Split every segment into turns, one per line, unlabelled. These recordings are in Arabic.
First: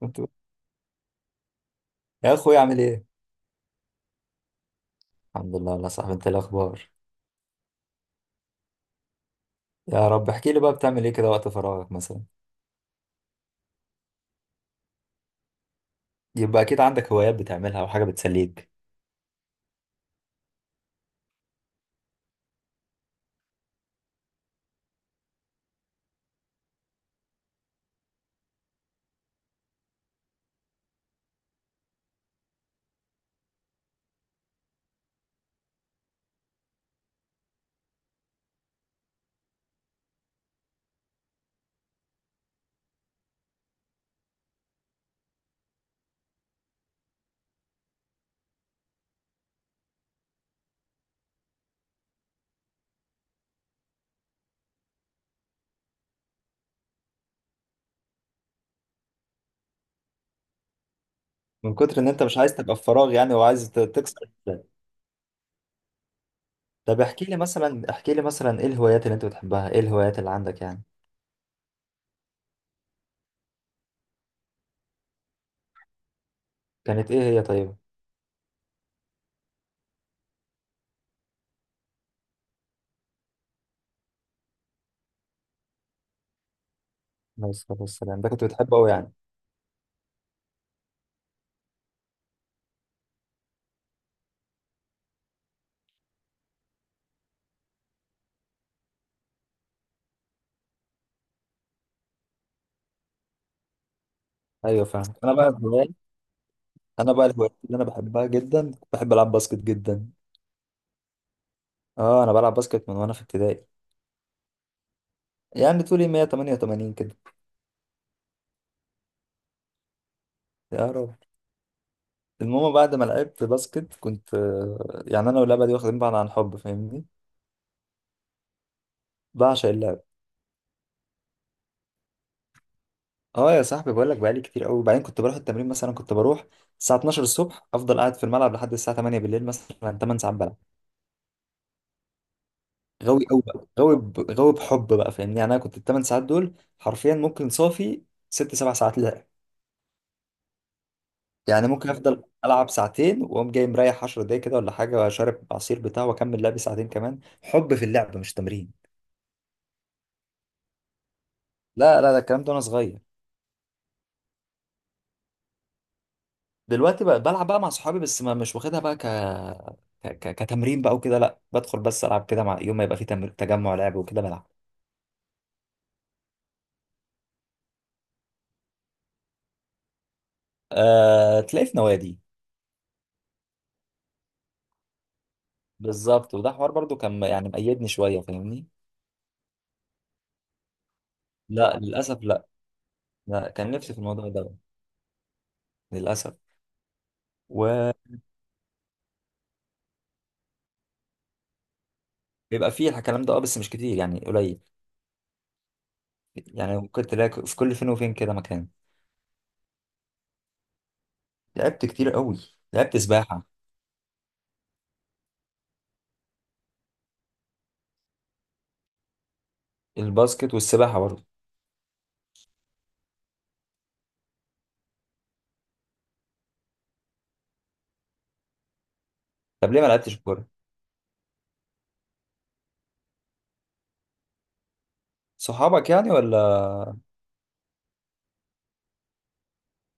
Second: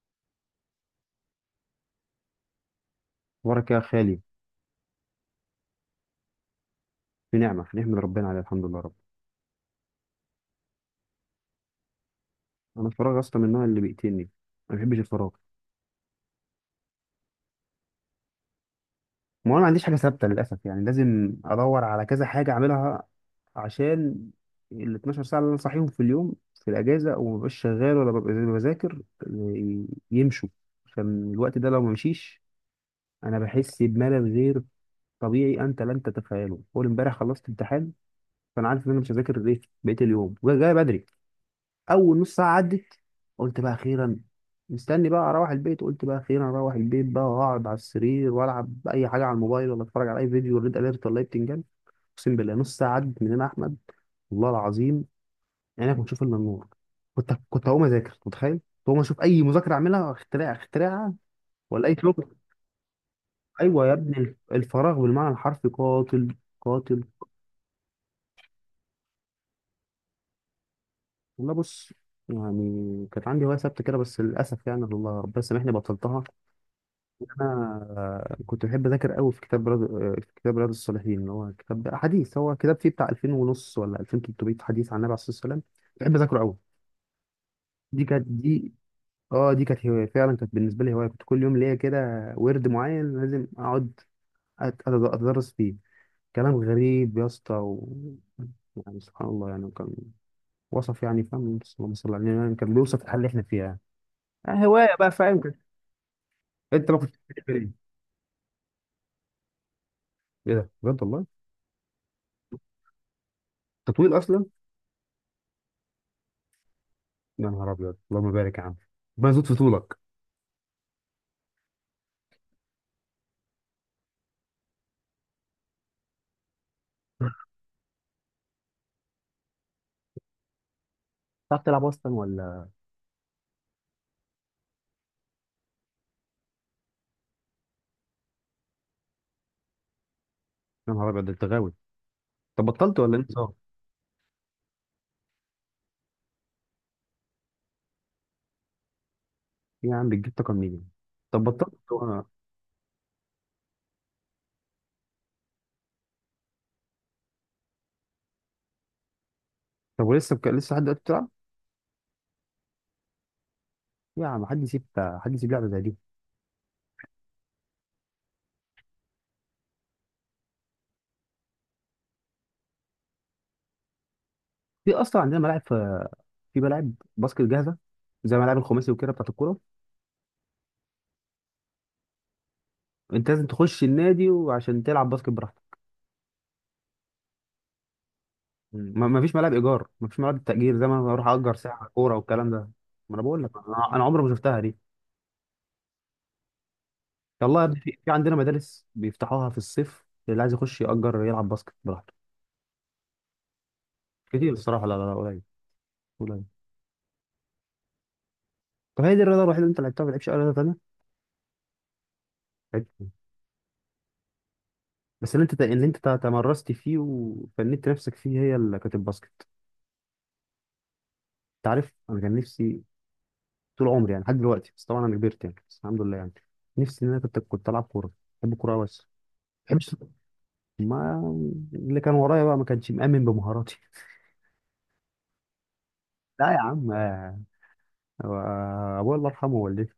كنت يا اخوي عامل ايه؟
اخبارك يا خالي.
الحمد لله والله يا صاحبي، انت إيه الاخبار؟
في نعمه في نعمه من ربنا، عليها الحمد لله رب.
يا رب. احكي لي بقى، بتعمل ايه كده وقت فراغك مثلا؟
انا الفراغ اصلا من النوع اللي بيقتلني، ما بحبش الفراغ.
يبقى اكيد عندك هوايات بتعملها او حاجه بتسليك.
ما انا ما عنديش حاجه ثابته للاسف، يعني لازم ادور على كذا حاجه اعملها عشان ال 12 ساعه اللي انا صاحيهم في اليوم في الاجازه وما ببقاش شغال ولا ببقى بذاكر يمشوا. عشان الوقت ده لو ما مشيش انا بحس بملل غير طبيعي انت لن تتخيله. اول امبارح خلصت امتحان، فانا عارف ان انا مش هذاكر ايه بقيه اليوم وجاي بدري. اول نص ساعه عدت، قلت بقى اخيرا، مستني بقى اروح البيت. قلت بقى اخيرا اروح البيت بقى واقعد على السرير والعب اي حاجه على الموبايل، ولا اتفرج على اي فيديو ريد اليرت ولا اي بتنجان. اقسم بالله نص ساعه عدت من هنا يا احمد، والله العظيم. يعني انا كنت اشوف الا النور. كنت هقوم اذاكر، متخيل كنت هقوم اشوف اي مذاكره اعملها، اختراع اختراع،
من
ولا اي
كتر ان انت
شغل.
مش عايز تبقى في فراغ يعني، وعايز
ايوه يا
تكسر
ابني،
ده.
الفراغ بالمعنى الحرفي قاتل،
طب
قاتل.
احكي لي مثلا، احكي لي مثلا ايه الهوايات اللي انت بتحبها، ايه الهوايات اللي عندك يعني؟
والله بص، يعني كانت عندي هوايه ثابته كده بس للاسف يعني الله ربنا يسامحني بطلتها.
كانت ايه هي طيب؟
انا كنت بحب اذاكر قوي في كتاب رياض، في كتاب رياض الصالحين اللي هو كتاب حديث، هو كتاب فيه بتاع 2000 ونص ولا 2300 حديث عن النبي عليه الصلاه والسلام. بحب اذاكره قوي.
عليه الصلاة
دي
والسلام،
كانت
ده كنت
دي
بتحبه قوي يعني؟
اه دي كانت هوايه فعلا، كانت بالنسبه لي هوايه، كنت كل يوم ليا كده ورد معين لازم اقعد اتدرس فيه. كلام غريب يا اسطى يعني سبحان الله، يعني كان وصف، يعني فاهم، اللهم صل على النبي، يعني كان بيوصف الحاله اللي احنا فيها. يعني
ايوه
هوايه
فاهم.
بقى، فاهم كده. انت ما
انا
كنتش
بقى
بتحب
الهوايات اللي انا
ايه؟
بحبها جدا، بحب العب باسكت جدا.
إيه ده؟ بجد والله.
اه انا بلعب باسكت من وانا في ابتدائي.
تطويل اصلا.
يعني طولي 188 كده.
يا نهار ابيض، اللهم بارك يا عم، ربنا يزود في طولك.
يا رب. المهم بعد ما لعبت باسكت كنت يعني انا واللعبه دي واخدين بعض عن حب، فاهمني. بعشق اللعب.
بتعرف تلعب اصلا ولا؟
اه يا صاحبي بقول لك، بقالي كتير قوي. وبعدين كنت بروح التمرين، مثلا كنت بروح الساعه 12 الصبح، افضل قاعد في الملعب لحد الساعه 8 بالليل، مثلا 8 ساعات بلعب.
يا نهار ابيض، ده انت غاوي. طب بطلت ولا
غاوي
انت
قوي
صار؟
بقى، غاوي غاوي بحب بقى فاهمني. يعني انا كنت ال 8 ساعات دول حرفيا ممكن صافي 6 7 ساعات لعب.
إيه يا عم، بتجيب طاقه منين؟ طب
يعني ممكن
بطلت
افضل
وانا؟
العب ساعتين، واقوم جاي مريح 10 دقايق كده ولا حاجه، واشرب عصير بتاع، واكمل لعبي ساعتين كمان. حب في اللعب مش تمرين.
طب ولسه لسه لحد دلوقتي بتلعب؟
لا لا، ده الكلام ده وانا صغير.
يا عم، حد يسيب حد يسيب لعبه زي دي؟
دلوقتي بقى بلعب بقى مع صحابي، بس ما مش واخدها بقى كتمرين بقى وكده. لا بدخل بس العب كده، مع يوم ما يبقى في تجمع لعب وكده بلعب.
في اصلا عندنا ملاعب، في في ملاعب باسكت جاهزه؟ زي ملاعب الخماسي وكده بتاعت الكوره.
تلاقي في نوادي.
انت لازم تخش النادي وعشان تلعب باسكت براحتك.
بالظبط، وده حوار برضو كان يعني مقيدني شويه فاهمني.
ما فيش ملاعب ايجار، ما فيش ملاعب تاجير زي ما انا اروح اجر
لا
ساعه كوره
للاسف لا.
والكلام ده. ما انا بقول
لا
لك
كان
انا
نفسي في
عمري
الموضوع
ما
ده،
شفتها دي.
للاسف.
والله يا ابني، في
وبيبقى
عندنا مدارس بيفتحوها في الصيف، اللي عايز يخش يأجر يلعب باسكت براحته.
فيه الكلام ده، اه بس مش كتير يعني،
كتير
قليل.
الصراحة؟ لا لا لا، قليل، قليل.
يعني ممكن تلاقي في كل فين وفين كده مكان.
طب هي دي الرياضة الوحيدة اللي انت لعبتها؟ ما لعبتش أي رياضة تانية؟
لعبت كتير قوي.
لعبت
لعبت
إيه؟
سباحه.
بس اللي انت تمرست فيه وفنيت نفسك فيه هي اللي كانت الباسكت.
الباسكت والسباحه برضو.
انت عارف، انا كان نفسي طول عمري يعني لحد دلوقتي، بس طبعا انا كبرت يعني، بس الحمد لله يعني. نفسي ان انا كنت العب كورة، بحب الكورة أوي، بس ما
طب ليه ما
بحبش.
لعبتش كوره؟
ما اللي كان ورايا بقى ما كانش مأمن بمهاراتي.
صحابك يعني ولا؟
لا يا عم، هو ابويا الله يرحمه والدتي،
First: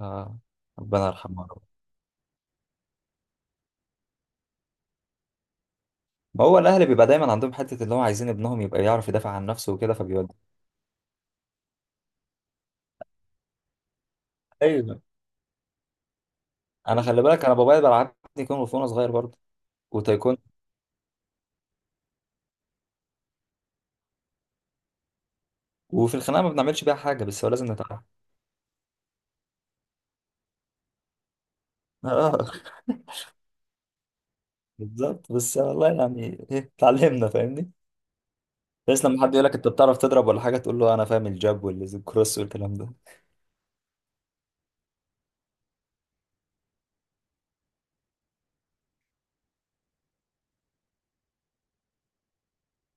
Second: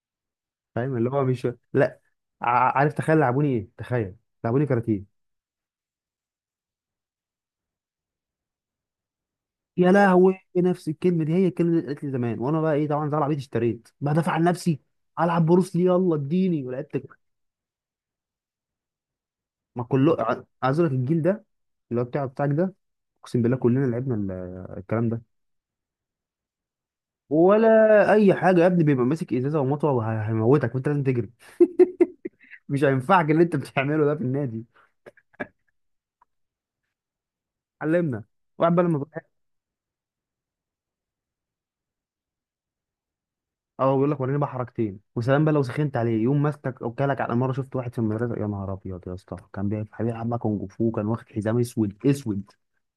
آه.
فاهم
ربنا
اللي هو
يرحمه.
مش، لا. عارف، تخيل لعبوني ايه، تخيل، لعبوني كاراتيه.
هو الاهل بيبقى دايما عندهم حته اللي هو عايزين ابنهم يبقى يعرف يدافع عن نفسه
يا
وكده، فبيودي.
لهوي، نفس الكلمه دي هي الكلمه اللي قالت لي زمان، وانا بقى ايه، طبعا زي العبيط اشتريت بدافع عن نفسي،
ايوه.
العب بروس لي، يلا اديني، ولعبت.
انا خلي بالك، انا بابايا بلعبني كونغ فو وانا صغير برضه،
ما كله
وتايكوندو.
عايز اقول لك الجيل ده اللي هو بتاع بتاعك ده، اقسم بالله كلنا لعبنا الكلام ده.
وفي الخناقه ما بنعملش بيها حاجه، بس هو
ولا
لازم نتعلم.
اي حاجه يا ابني، بيبقى ماسك ازازه ومطوه وهيموتك وانت لازم تجري،
اه.
مش هينفعك اللي انت بتعمله ده في النادي.
بالظبط، بس والله يعني ايه، اتعلمنا فاهمني.
علمنا، واحد بقى لما،
بس لما حد يقول لك انت بتعرف تضرب ولا حاجه، تقول له انا فاهم الجاب والكروس والكلام ده.
اه، بيقول لك وريني بقى حركتين وسلام بقى لو سخنت عليه يوم ماسكك، او كلك على مره. شفت واحد في المدرسه، يا نهار ابيض يا اسطى، كان بيلعب بقى كونج فو، كان واخد حزام اسود اسود.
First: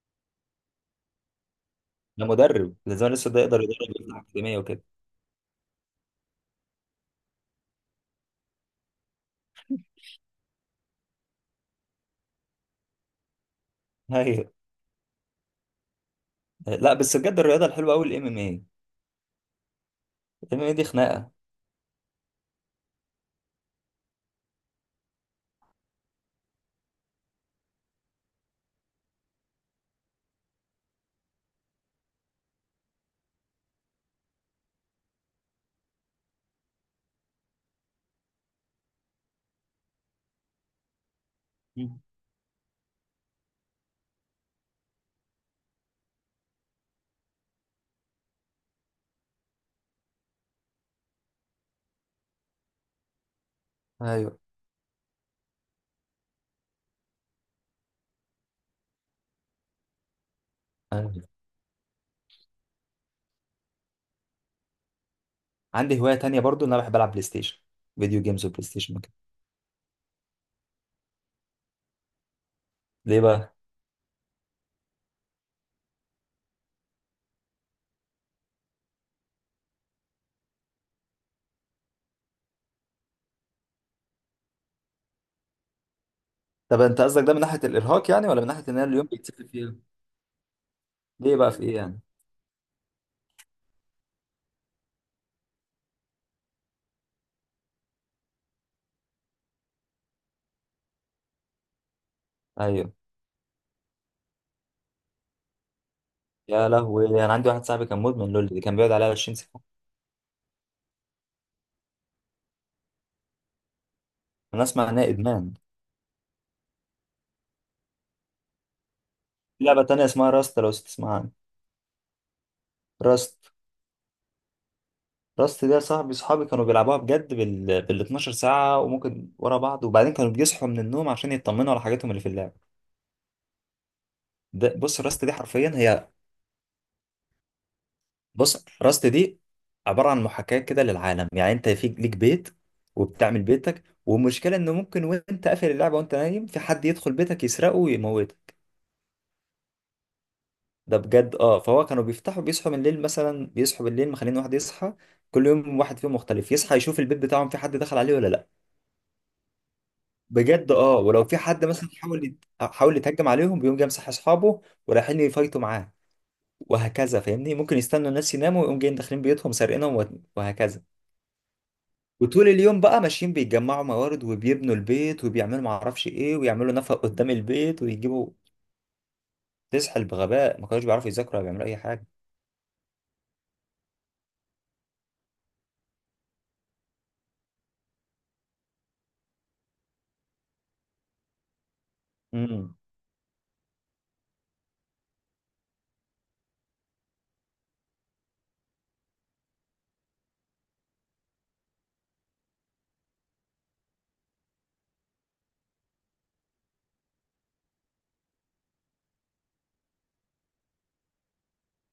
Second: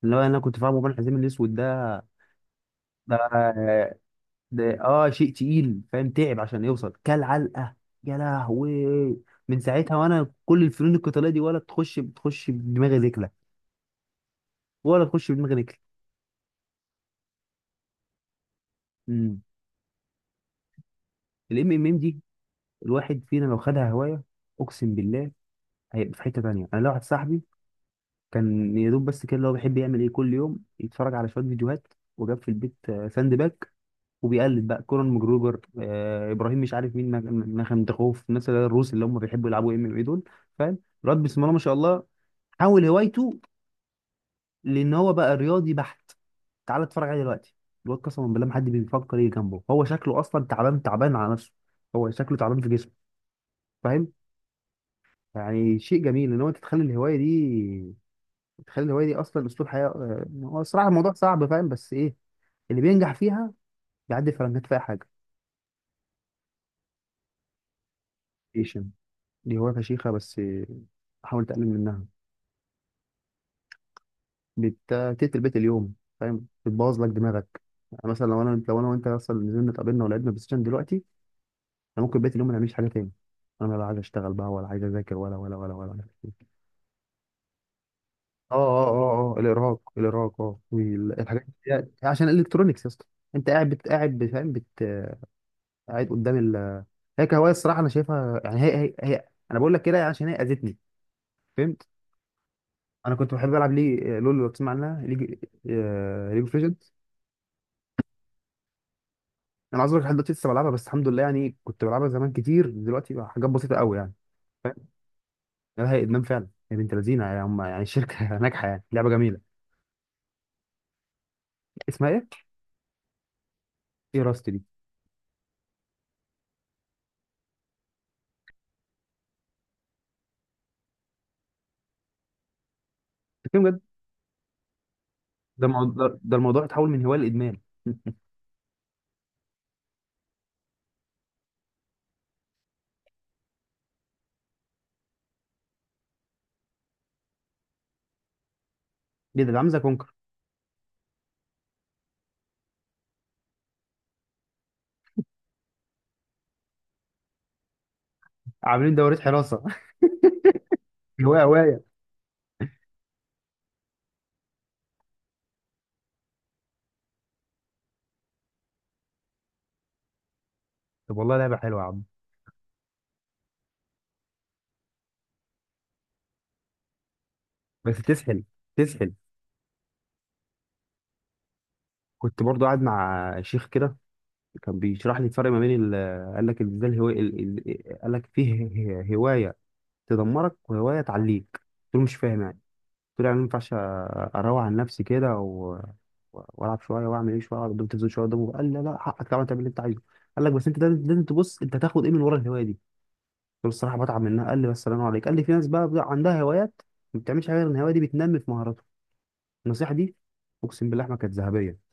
اللي هو انا كنت فاهمه بقى الحزام الاسود ده
انا مدرب، لازم لسه ده يقدر
ده
يدرب يفتح اكاديميه
ده
وكده.
اه شيء تقيل، فاهم تعب عشان يوصل كل علقه. يا لهوي، من ساعتها وانا كل الفنون القتاليه دي ولا تخش، بتخش بدماغي رجله،
ايوه.
ولا تخش بدماغي رجله.
لا بس بجد الرياضه الحلوه قوي الام ام اي.
امم
الام ام اي دي خناقه.
الام ام ام دي، الواحد فينا لو خدها هوايه، اقسم بالله هيبقى في حته تانيه. انا لو واحد صاحبي كان يا دوب بس كده، اللي هو بيحب يعمل ايه، كل يوم يتفرج على شويه فيديوهات وجاب في البيت، ساند باك، وبيقلد بقى كورن ماجروجر، آه ابراهيم مش عارف مين، مخندخوف، الناس اللي هي الروس اللي هم بيحبوا يلعبوا ام ام اي دول، فاهم. الواد بسم الله ما شاء
مم.
الله، حول هوايته، لان هو بقى رياضي بحت، تعالى اتفرج عليه دلوقتي. الواد قسما بالله ما حد بيفكر يجي جنبه، هو شكله اصلا تعبان تعبان على نفسه، هو شكله تعبان في جسمه، فاهم.
ايوه
يعني شيء جميل ان هو تتخلي الهوايه دي، تخلي الهوايه دي اصلا اسلوب حياه، هو الصراحه الموضوع صعب فاهم، بس ايه اللي بينجح فيها بيعدي فرنجات في اي حاجه.
عندي هواية تانية برضو ان انا بحب العب بلاي ستيشن، فيديو جيمز وبلاي
ايشن،
ستيشن وكده.
دي هوايه فشيخه، بس حاول تقلل منها.
ليه بقى؟
بتقتل البيت اليوم، فاهم، بتبوظ لك دماغك. يعني مثلا لو انا، لو انا وانت اصلا نزلنا اتقابلنا ولعبنا بلاي ستيشن دلوقتي، انا ممكن بيت اليوم ما نعملش حاجه تاني، انا لا عايز اشتغل بقى ولا عايز اذاكر، ولا ولا ولا ولا ولا.
طب انت قصدك ده من ناحية الارهاق يعني، ولا من
اه
ناحية ان انا
اه
اليوم
اه اه،
بيتسحل فيها؟
الارهاق، الارهاق، اه،
ليه
والحاجات
بقى؟ في ايه
دي
يعني؟
عشان الالكترونيكس يا اسطى. انت قاعد قاعد قدام. هي كهوايه الصراحه انا شايفها، يعني هي هي انا بقول لك كده عشان هي اذتني، فهمت.
ايوه.
انا كنت بحب العب ليه، لول، لو تسمع عنها ليج، ليج اوف
يا
ليجندز.
لهوي، انا عندي واحد صاحبي كان مدمن لول، اللي كان بيقعد عليها 20 ساعة.
انا عذرك لحد دلوقتي لسه بلعبها، بس الحمد لله يعني، كنت بلعبها زمان كتير، دلوقتي بقى حاجات بسيطه قوي يعني،
انا اسمع
فاهم.
انها ادمان.
لا، هي ادمان فعلا يا بنت لذينه يعني، هم يعني الشركه ناجحه، يعني لعبه جميله.
في لعبة تانية اسمها راست، لو تسمع عنها.
اسمها ايه؟
راست.
ايه راست دي؟
راست دي يا صاحبي، صحابي كانوا بيلعبوها بجد بال 12 ساعة، وممكن ورا بعض. وبعدين كانوا بيصحوا من النوم عشان يطمنوا على حاجاتهم اللي في اللعبة.
بتتكلم بجد؟
ده بص، راست دي
ده
حرفيا
الموضوع
هي،
ده ده الموضوع اتحول من هوايه لادمان
بص راست دي عباره عن محاكاه كده للعالم. يعني انت في ليك بيت، وبتعمل بيتك، والمشكله انه ممكن وانت قافل اللعبه وانت نايم في حد يدخل بيتك يسرقه ويموته.
ايه ده، ده عامل زي كونكر.
ده بجد اه. فهو كانوا بيفتحوا، بيصحوا من الليل، مثلا بيصحوا بالليل مخلين واحد يصحى. كل يوم واحد فيهم مختلف يصحى يشوف البيت بتاعهم في حد دخل عليه ولا لا.
عاملين دورات حراسه.
بجد اه. ولو في
هوايه،
حد
هوايه.
مثلا حاول يتهجم عليهم، بيقوم جاي مصحي اصحابه ورايحين يفايتوا معاه. وهكذا فاهمني. ممكن يستنوا الناس يناموا ويقوم جايين داخلين بيوتهم سارقينهم، وهكذا.
طب والله لعبه حلوه يا عم.
وطول اليوم بقى ماشيين بيجمعوا موارد وبيبنوا البيت وبيعملوا معرفش ايه، ويعملوا نفق قدام البيت
بس
ويجيبوا.
تسحل، تسحل.
تسحل بغباء، ما كانوش بيعرفوا يذاكروا ولا بيعملوا اي حاجه.
كنت برضو قاعد مع شيخ كده، كان بيشرح لي الفرق ما بين قال لك ازاي الهوايه قال لك فيه هوايه تدمرك وهوايه تعليك، قلت له مش فاهم يعني.
امم.
قلت له يعني ما ينفعش اروق عن نفسي كده والعب شويه واعمل ايه شويه واقعد قدام التلفزيون شويه قدامه، قال لا لا، حقك طبعا تعمل اللي انت عايزه. قال لك بس انت لازم تبص انت هتاخد ايه من ورا الهوايه دي. قلت له الصراحه بتعب منها، قال لي بس الله عليك، قال لي في ناس بقى بتبقى عندها هوايات ما بتعملش حاجه غير ان الهوايه دي بتنمي في مهاراتها. النصيحه دي اقسم بالله ما كانت ذهبيه،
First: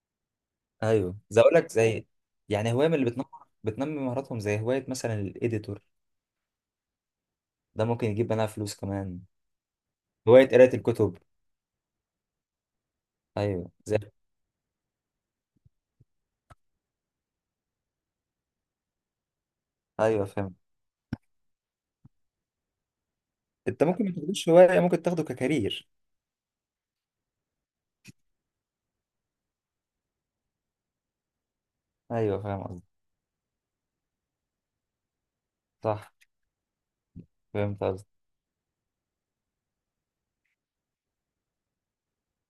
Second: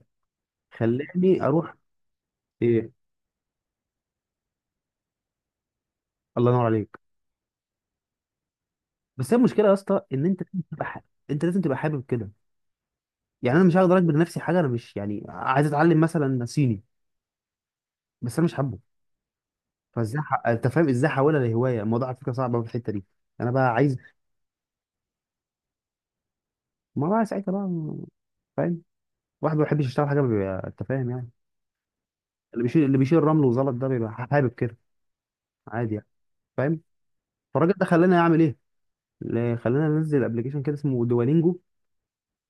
ايوه زي،
خلاني
اقول لك
اروح.
زي يعني هوايه
ايه،
من اللي بتنمر، بتنمي مهاراتهم، زي هوايه مثلا الايديتور.
الله ينور عليك.
ده ممكن يجيب منها فلوس كمان.
بس هي المشكله يا اسطى، ان انت
هوايه
لازم
قرايه
تبقى حابب،
الكتب.
انت لازم تبقى حابب كده. يعني انا
ايوه
مش هقدر
زي.
اجبر نفسي حاجه، انا مش يعني عايز اتعلم مثلا صيني بس انا مش حابه. فازاي
ايوه فاهم.
انت فاهم ازاي احولها لهوايه، الموضوع على فكره صعب أوي في الحته دي. انا بقى
انت
عايز،
ممكن ما تاخدوش هوايه، ممكن تاخده ككارير.
ما بقى ساعتها بقى فاهم، واحد ما بيحبش يشتغل حاجه بيبقى انت فاهم يعني.
ايوه
اللي
فاهم قصدي.
بيشيل رمل وزلط ده بيبقى حابب كده، عادي يعني،
صح.
فاهم. فالراجل
فهمت
ده
قصدي.
خلاني اعمل ايه، اللي خلاني انزل ابلكيشن كده اسمه دوالينجو،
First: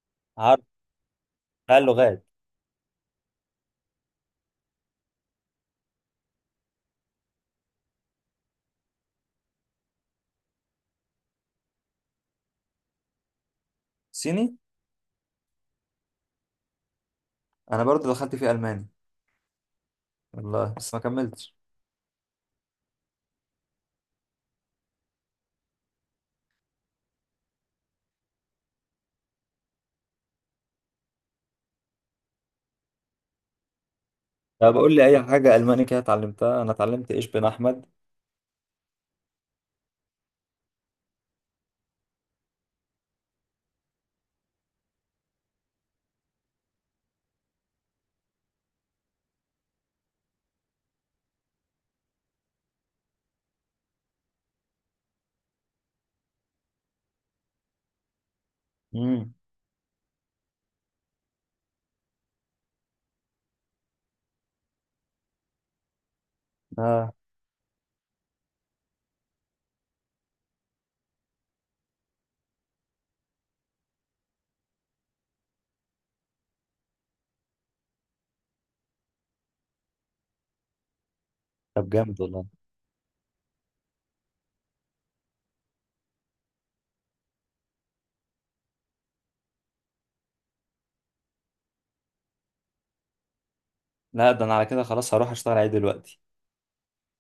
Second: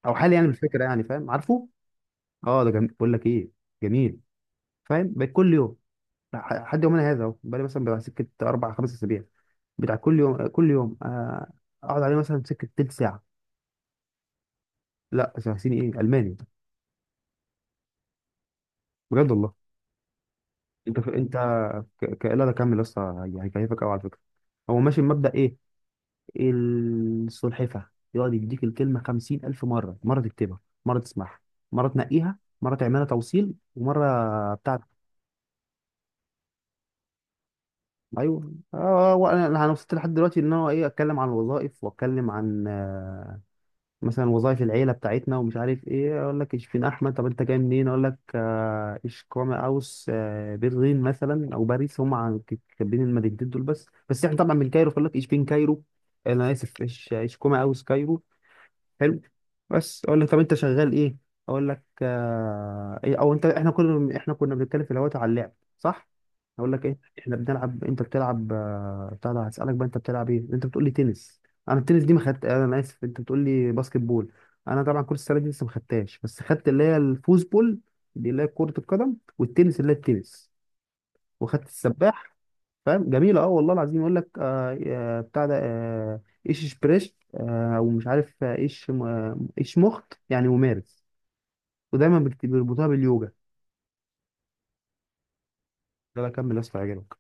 او حالي يعني
عارف
بالفكره، يعني فاهم عارفه.
بقى اللغات.
اه ده جميل، بقول لك ايه، جميل. فاهم، بقيت كل يوم لحد يومنا هذا اهو، بقالي مثلا بتاع سكه 4 أو 5 أسابيع، بتاع كل يوم كل يوم، اقعد عليه مثلا سكه تلت ساعه.
صيني.
لا ساعتين، ايه، الماني،
انا برضو دخلت في الماني،
بجد والله.
والله بس
انت
ما
انت
كملتش.
لا ده كمل لسه، هيكيفك قوي على فكره، هو ماشي بمبدا ايه، السلحفه. يقعد يديك الكلمه 50,000 مرة، مره تكتبها، مره تسمعها، مره تنقيها، مره تعملها توصيل، ومره
طب
بتاعت،
قول لي اي حاجه الماني كده اتعلمتها. انا اتعلمت ايش بن احمد.
ايوه. انا وصلت لحد دلوقتي ان انا ايه، اتكلم عن الوظائف واتكلم عن، مثلا وظائف العيله بتاعتنا، ومش عارف ايه، اقول لك اشفين احمد. طب انت جاي منين؟ اقول لك اشكوما اوس، برلين مثلا او باريس، هم كاتبين المدينتين دول بس، احنا طبعا من كايرو، فيقول لك اشبين كايرو. انا اسف، اشكوما اوس كايرو. حلو.
امم.
بس اقول لك طب انت شغال ايه؟ اقول لك إيه او انت، احنا كنا بنتكلم في الاول على اللعب، صح. اقول لك ايه
اه.
احنا بنلعب، انت بتلعب بتاع ده، هسالك بقى انت بتلعب ايه، انت بتقول لي تنس. انا التنس دي ما خدت، انا اسف، انت بتقول لي باسكت بول، انا طبعا كره السله دي لسه ما خدتهاش، بس خدت اللي هي الفوز بول، دي اللي هي كره القدم، والتنس اللي هي التنس، وخدت
طب جامد
السباح.
والله.
فاهم جميلة، اه والله العظيم، يقول لك بتاع ده، آه ايش إشبريش، آه ومش عارف، ايش آه، ايش مخت، يعني ممارس، ودايما بيربطوها باليوجا.
لا ده انا على كده خلاص هروح اشتغل عليه دلوقتي.
ده بكمل يا اسطى، هيعجبك.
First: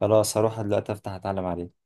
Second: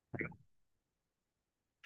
خلاص هروح دلوقتي افتح اتعلم عليه.